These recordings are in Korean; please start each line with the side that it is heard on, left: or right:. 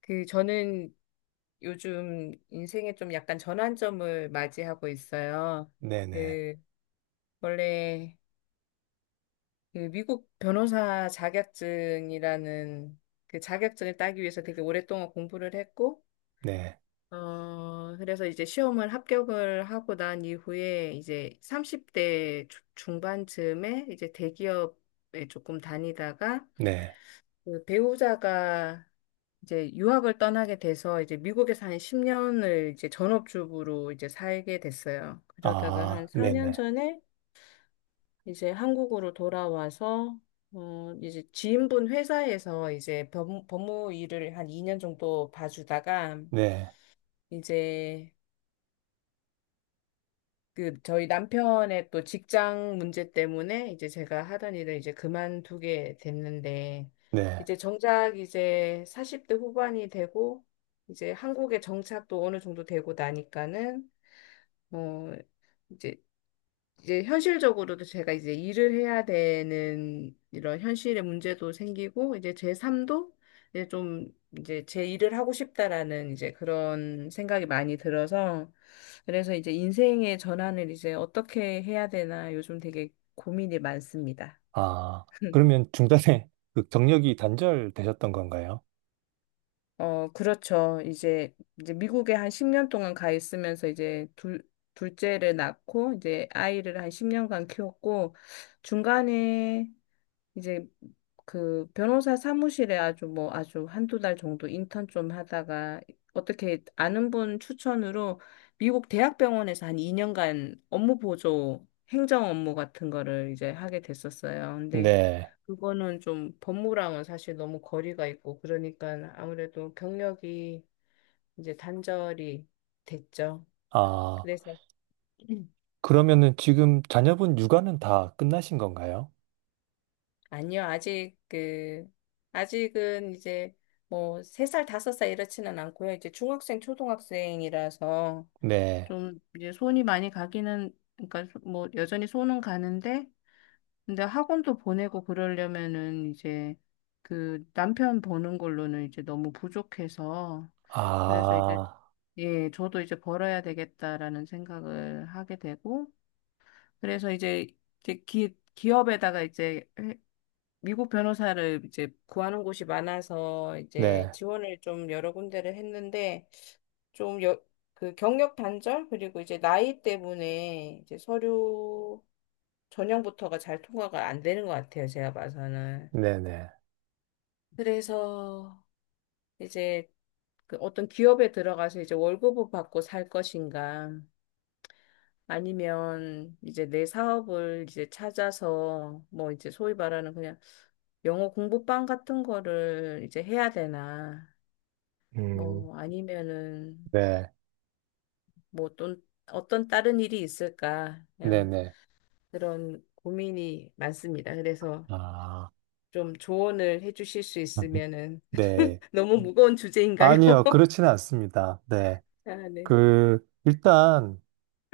left: 저는 요즘 인생에 좀 약간 전환점을 맞이하고 있어요.
right: 네네,
left: 그 원래 그 미국 변호사 자격증이라는 그 자격증을 따기 위해서 되게 오랫동안 공부를 했고,
right: 네,
left: 그래서 이제 시험을 합격을 하고 난 이후에 이제 30대 중반쯤에 이제 대기업에 조금 다니다가,
right: 네,
left: 배우자가 이제 유학을 떠나게 돼서 이제 미국에서 한 10년을 이제 전업주부로 이제 살게 됐어요. 그러다가 한
right: 아,
left: 4년
right: 네네,
left: 전에 이제 한국으로 돌아와서 이제 지인분 회사에서 이제 법무 일을 한 2년 정도 봐주다가,
right: 네,
left: 이제 그 저희 남편의 또 직장 문제 때문에 이제 제가 하던 일을 이제 그만두게 됐는데,
right: 네,
left: 이제 정작 이제 40대 후반이 되고 이제 한국에 정착도 어느 정도 되고 나니까는, 어 이제 이제 현실적으로도 제가 이제 일을 해야 되는 이런 현실의 문제도 생기고 이제 제 삶도 이제 좀 이제 제 일을 하고 싶다라는 이제 그런 생각이 많이 들어서, 그래서 이제 인생의 전환을 이제 어떻게 해야 되나 요즘 되게 고민이 많습니다.
right: 아, 그러면 중간에 그 경력이 단절되셨던 건가요?
left: 그렇죠. 이제 미국에 한 10년 동안 가 있으면서 이제 둘째를 낳고 이제 아이를 한 10년간 키웠고, 중간에 이제 그 변호사 사무실에 아주 뭐 아주 한두 달 정도 인턴 좀 하다가 어떻게 아는 분 추천으로 미국 대학병원에서 한 2년간 업무 보조 행정 업무 같은 거를 이제 하게 됐었어요. 근데
right: 네,
left: 그거는 좀 법무랑은 사실 너무 거리가 있고 그러니까 아무래도 경력이 이제 단절이 됐죠.
right: 아,
left: 그래서.
right: 그러면은 지금 자녀분 육아는 다 끝나신 건가요?
left: 아니요, 아직은 이제 뭐 3살 5살 이렇지는 않고요. 이제 중학생 초등학생이라서
right: 네,
left: 좀 이제 손이 많이 가기는, 그러니까 뭐 여전히 손은 가는데, 근데 학원도 보내고 그러려면은 이제 그 남편 보는 걸로는 이제 너무 부족해서, 그래서 이제
right: 아,
left: 예, 저도 이제 벌어야 되겠다라는 생각을 하게 되고, 그래서 이제 기업에다가 이제 미국 변호사를 이제 구하는 곳이 많아서 이제
right: 네,
left: 지원을 좀 여러 군데를 했는데, 좀 경력 단절 그리고 이제 나이 때문에 이제 서류 전형부터가 잘 통과가 안 되는 것 같아요. 제가 봐서는.
right: 네네,
left: 그래서 이제 그 어떤 기업에 들어가서 이제 월급을 받고 살 것인가, 아니면 이제 내 사업을 이제 찾아서 뭐 이제 소위 말하는 그냥 영어 공부방 같은 거를 이제 해야 되나,
right: 음,
left: 뭐 아니면은
right: 네,
left: 뭐 또 어떤 다른 일이 있을까? 그냥
right: 네네,
left: 그런 고민이 많습니다. 그래서
right: 아,
left: 좀 조언을 해주실 수 있으면은.
right: 네,
left: 너무 무거운 주제인가요?
right: 아니요, 그렇지는 않습니다. 네,
left: 아, 네.
right: 그, 일단,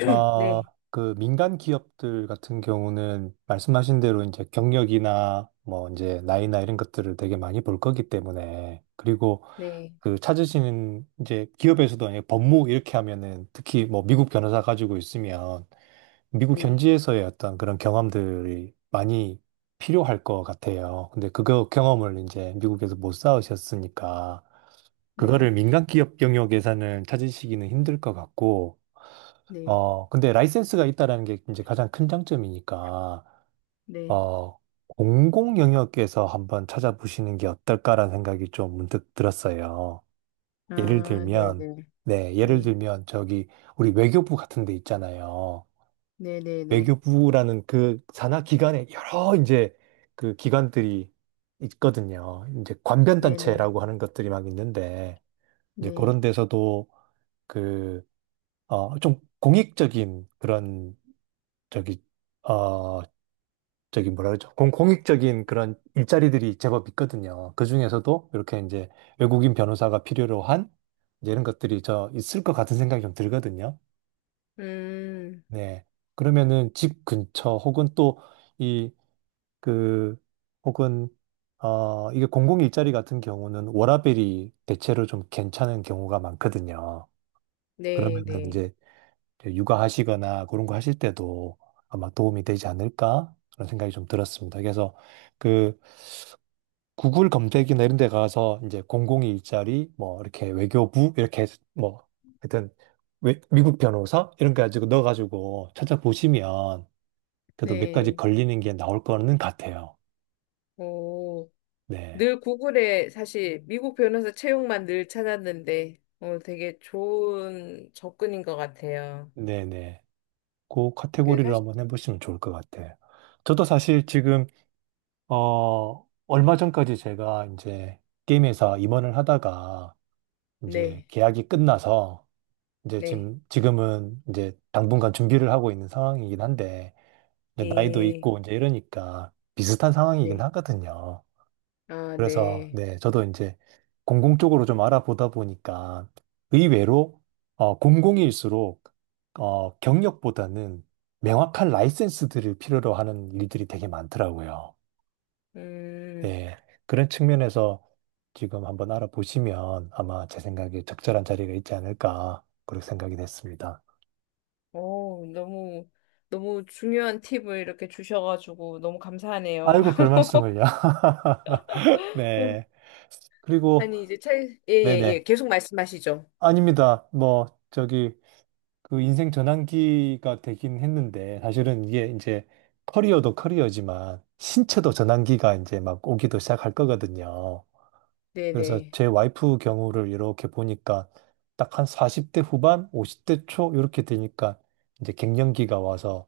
right: 아,
left: 네.
right: 그 민간 기업들 같은 경우는 말씀하신 대로 이제 경력이나 뭐 이제 나이나 이런 것들을 되게 많이 볼 거기 때문에, 그리고
left: 네.
right: 그 찾으시는 이제 기업에서도 아니고 법무 이렇게 하면은 특히 뭐 미국 변호사 가지고 있으면 미국
left: 네.
right: 현지에서의 어떤 그런 경험들이 많이 필요할 것 같아요. 근데 그거 경험을 이제 미국에서 못 쌓으셨으니까 그거를
left: 네.
right: 민간 기업 영역에서는 찾으시기는 힘들 것 같고,
left: 네.
right: 근데 라이센스가 있다라는 게 이제 가장 큰 장점이니까,
left: 네.
right: 어, 공공 영역에서 한번 찾아보시는 게 어떨까라는 생각이 좀 문득 들었어요. 예를
left: 아, 네,
right: 들면,
left: 네.
right: 네, 예를
left: 예.
right: 들면 저기 우리 외교부 같은 데 있잖아요.
left: 네, 네, 네.
right: 외교부라는 그 산하 기관에 여러 이제 그 기관들이 있거든요. 이제
left: 네, 네.
right: 관변단체라고 하는 것들이 막 있는데, 이제 그런
left: 네.
right: 데서도 그, 좀 공익적인 그런 저기, 어, 저기 뭐라 그러죠? 공익적인 그런 일자리들이 제법 있거든요. 그 중에서도 이렇게 이제 외국인 변호사가 필요로 한 이제 이런 것들이 저 있을 것 같은 생각이 좀 들거든요.
left: 음.
right: 네. 그러면은 집 근처 혹은 또 이, 그, 혹은 이게 공공 일자리 같은 경우는 워라밸이 대체로 좀 괜찮은 경우가 많거든요.
left: 네,
right: 그러면은
left: 네.
right: 이제 이제 육아하시거나 그런 거 하실 때도 아마 도움이 되지 않을까? 그런 생각이 좀 들었습니다. 그래서 그 구글 검색이나 이런 데 가서 이제 002 일자리 뭐 이렇게 외교부 이렇게 해서 뭐 하여튼 미국 변호사 이런 거 가지고 넣어가지고 찾아보시면 그래도 몇 가지
left: 네.
right: 걸리는 게 나올 거는 같아요.
left: 오.
right: 네.
left: 늘 구글에 사실 미국 변호사 채용만 늘 찾았는데, 되게 좋은 접근인 것 같아요.
right: 네네. 그 카테고리를
left: 사실,
right: 한번 해보시면 좋을 것 같아요. 저도 사실 지금, 얼마 전까지 제가 이제 게임 회사 임원을 하다가 이제
left: 네,
right: 계약이 끝나서 이제
left: 네,
right: 지금은 이제 당분간 준비를 하고 있는 상황이긴 한데 이제 나이도
left: 이,
right: 있고 이제 이러니까 비슷한 상황이긴
left: 네,
right: 하거든요.
left: 아,
right: 그래서
left: 네.
right: 네, 저도 이제 공공 쪽으로 좀 알아보다 보니까 의외로 공공일수록 경력보다는 명확한 라이센스들을 필요로 하는 일들이 되게 많더라고요.
left: 음,
right: 예, 그런 측면에서 지금 한번 알아보시면 아마 제 생각에 적절한 자리가 있지 않을까 그렇게 생각이 됐습니다.
left: 너무, 너무 중요한 팁을 이렇게 주셔가지고 너무 감사하네요.
right: 아이고, 별 말씀을요.
left: 어,
right: 네. 그리고
left: 아니, 이제 예, 예, 예.
right: 네네.
left: 계속 말씀하시죠.
right: 아닙니다. 뭐 저기 그 인생 전환기가 되긴 했는데 사실은 이게 이제 커리어도 커리어지만 신체도 전환기가 이제 막 오기도 시작할 거거든요.
left: 네,
right: 그래서
left: 네,
right: 제 와이프 경우를 이렇게 보니까 딱 한 40대 후반, 50대 초 이렇게 되니까 이제 갱년기가 와서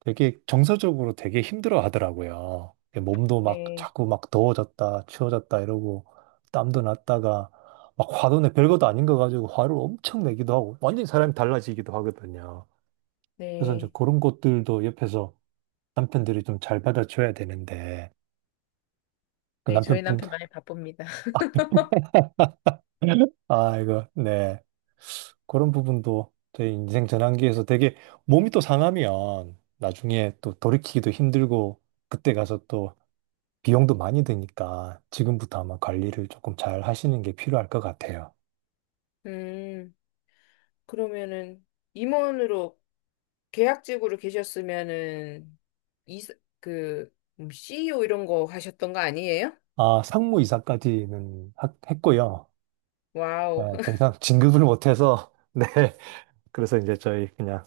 right: 되게 정서적으로 되게 힘들어 하더라고요. 몸도 막
left: 네,
right: 자꾸 막 더워졌다, 추워졌다 이러고 땀도 났다가 막 화도 내 별것도 아닌 거 가지고 화를 엄청 내기도 하고 완전히 사람이 달라지기도 하거든요. 그래서 이제
left: 네.
right: 그런 것들도 옆에서 남편들이 좀 잘 받아줘야 되는데 그
left: 네, 저희
right: 남편분
left: 남편 많이 바쁩니다.
right: 아 이거 네 그런 부분도 내 인생 전환기에서 되게 몸이 또 상하면 나중에 또 돌이키기도 힘들고 그때 가서 또 비용도 많이 드니까 지금부터 아마 관리를 조금 잘 하시는 게 필요할 것 같아요.
left: 음, 그러면은 임원으로 계약직으로 계셨으면은 이사 그 CEO 이런 거 하셨던 거 아니에요?
right: 아, 상무이사까지는 했고요. 네,
left: 와우.
right: 더 이상 진급을 못해서 네. 그래서 이제 저희 그냥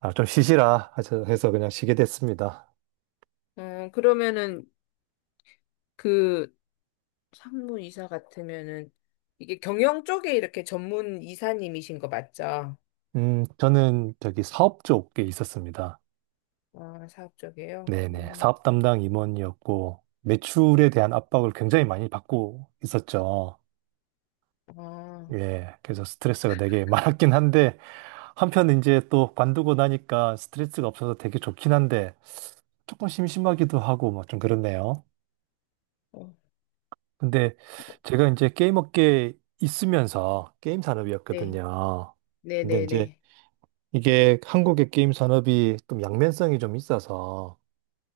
right: 아, 좀 쉬시라 해서 그냥 쉬게 됐습니다.
left: 그러면은 그 상무 이사 같으면은 이게 경영 쪽에 이렇게 전문 이사님이신 거 맞죠?
right: 저는 저기 사업 쪽에 있었습니다.
left: 아, 사업 쪽이에요?
right: 네네.
left: 음.
right: 사업 담당 임원이었고, 매출에 대한 압박을 굉장히 많이 받고 있었죠.
left: 아.
right: 예. 그래서 스트레스가 되게 많았긴 한데, 한편 이제 또 관두고 나니까 스트레스가 없어서 되게 좋긴 한데, 조금 심심하기도 하고, 뭐 좀 그렇네요.
left: 어,
right: 근데 제가 이제 게임 업계에 있으면서 게임
left: 네.
right: 산업이었거든요.
left: 네,
right: 근데
left: 네,
right: 이제
left: 네.
right: 이게 한국의 게임 산업이 좀 양면성이 좀 있어서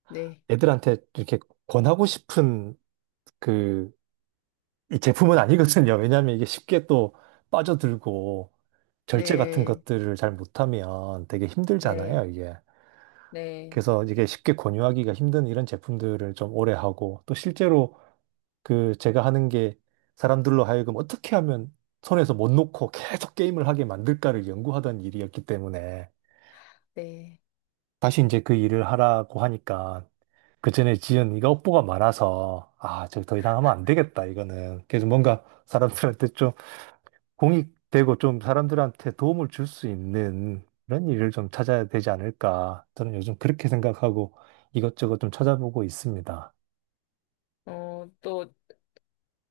left: 네.
right: 애들한테 이렇게 권하고 싶은 그 이 제품은 아니거든요. 왜냐하면 이게 쉽게 또 빠져들고 절제 같은
left: 네.
right: 것들을 잘 못하면 되게
left: 네.
right: 힘들잖아요, 이게.
left: 네.
right: 그래서 이게 쉽게 권유하기가 힘든 이런 제품들을 좀 오래 하고 또 실제로 그 제가 하는 게 사람들로 하여금 어떻게 하면 손에서 못 놓고 계속 게임을 하게 만들까를 연구하던 일이었기 때문에
left: 네.
right: 다시 이제 그 일을 하라고 하니까 그전에 지은 이가 업보가 많아서 아, 저 더 이상 하면 안 되겠다, 이거는. 그래서 뭔가 사람들한테 공익되고 좀 사람들한테 도움을 줄 수 있는 그런 일을 좀 찾아야 되지 않을까. 저는 요즘 그렇게 생각하고 이것저것 좀 찾아보고 있습니다.
left: 또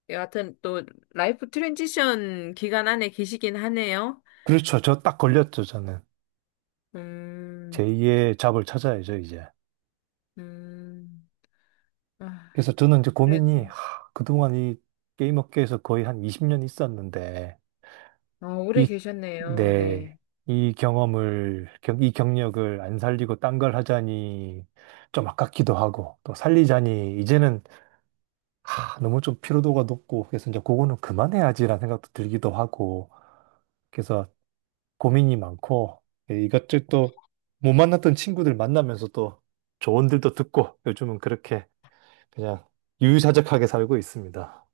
left: 여하튼 또 라이프 트랜지션 기간 안에 계시긴 하네요.
right: 그렇죠. 저 딱 걸렸죠, 저는.
left: 음.
right: 제2의 잡을 찾아야죠, 이제.
left: 음. 아.
right: 그래서 저는 이제 고민이,
left: 그래도.
right: 하, 그동안 이 게임 업계에서 거의 한 20년 있었는데,
left: 오래
right: 이,
left: 계셨네요. 네.
right: 네, 이 경험을, 이 경력을 안 살리고 딴 걸 하자니 좀 아깝기도 하고, 또 살리자니 이제는 하, 너무 좀 피로도가 높고 그래서 이제 그거는 그만해야지라는 생각도 들기도 하고 그래서 고민이 많고 예, 이것저것 또 못 만났던 친구들 만나면서 또 조언들도 듣고 요즘은 그렇게 그냥 유유자적하게 살고 있습니다.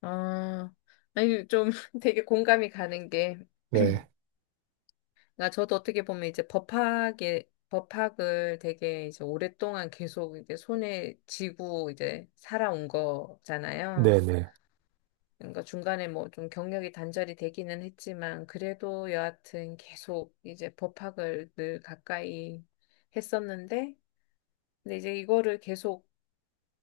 left: 아, 아니, 좀 되게 공감이 가는 게,
right: 네.
left: 나 저도 어떻게 보면 이제 법학을 되게 이제 오랫동안 계속 이제 손에 쥐고 이제 살아온 거잖아요.
right: 네네.
left: 그러니까 중간에 뭐 좀 경력이 단절이 되기는 했지만, 그래도 여하튼 계속 이제 법학을 늘 가까이 했었는데, 근데 이제 이거를 계속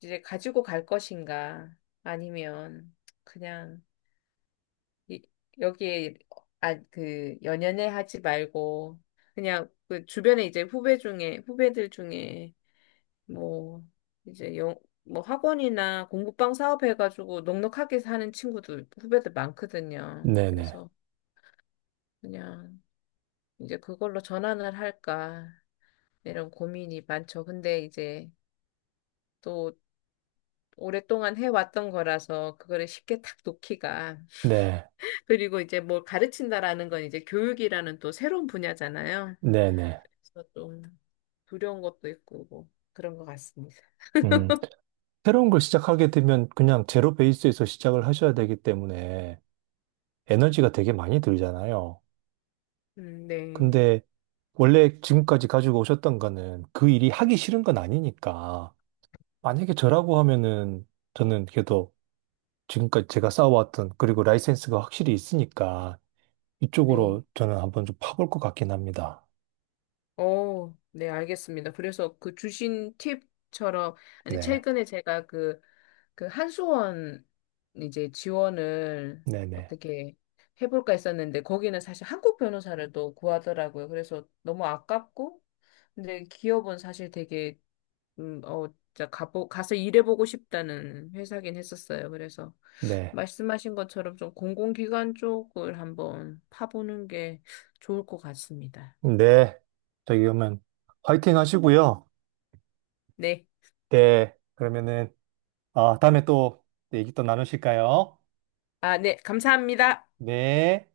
left: 이제 가지고 갈 것인가? 아니면 그냥 이, 여기에 연연해 하지 말고 그냥 그 주변에 이제 후배들 중에 뭐 이제 뭐 학원이나 공부방 사업 해가지고 넉넉하게 사는 친구들 후배들 많거든요.
right: 네네.
left: 그래서 그냥 이제 그걸로 전환을 할까 이런 고민이 많죠. 근데 이제 또 오랫동안 해왔던 거라서 그거를 쉽게 탁 놓기가.
right: 네.
left: 그리고 이제 뭘 가르친다라는 건 이제 교육이라는 또 새로운 분야잖아요.
right: 네네.
left: 그래서 좀 두려운 것도 있고 뭐 그런 것 같습니다.
right: 음. 새로운 걸 시작하게 되면 그냥 제로 베이스에서 시작을 하셔야 되기 때문에 에너지가 되게 많이 들잖아요.
left: 네,
right: 근데 원래 지금까지 가지고 오셨던 거는 그 일이 하기 싫은 건 아니니까. 만약에 저라고 하면은 저는 그래도 지금까지 제가 쌓아왔던 그리고 라이센스가 확실히 있으니까
left: 네,
right: 이쪽으로 저는 한번 좀 파볼 것 같긴 합니다.
left: 어, 네, 알겠습니다. 그래서 그 주신 팁처럼. 아니
right: 네.
left: 최근에 제가 한수원 이제 지원을
right: 네네.
left: 어떻게 해볼까 했었는데 거기는 사실 한국 변호사를 또 구하더라고요. 그래서 너무 아깝고, 근데 기업은 사실 되게 음, 어, 진짜 가서 일해보고 싶다는 회사긴 했었어요. 그래서
right: 네.
left: 말씀하신 것처럼 좀 공공기관 쪽을 한번 파보는 게 좋을 것 같습니다.
right: 네. 저기 그러면 화이팅 하시고요.
left: 네.
right: 네. 그러면은 아, 다음에 또 얘기 또 나누실까요?
left: 아, 네. 감사합니다.
right: 네.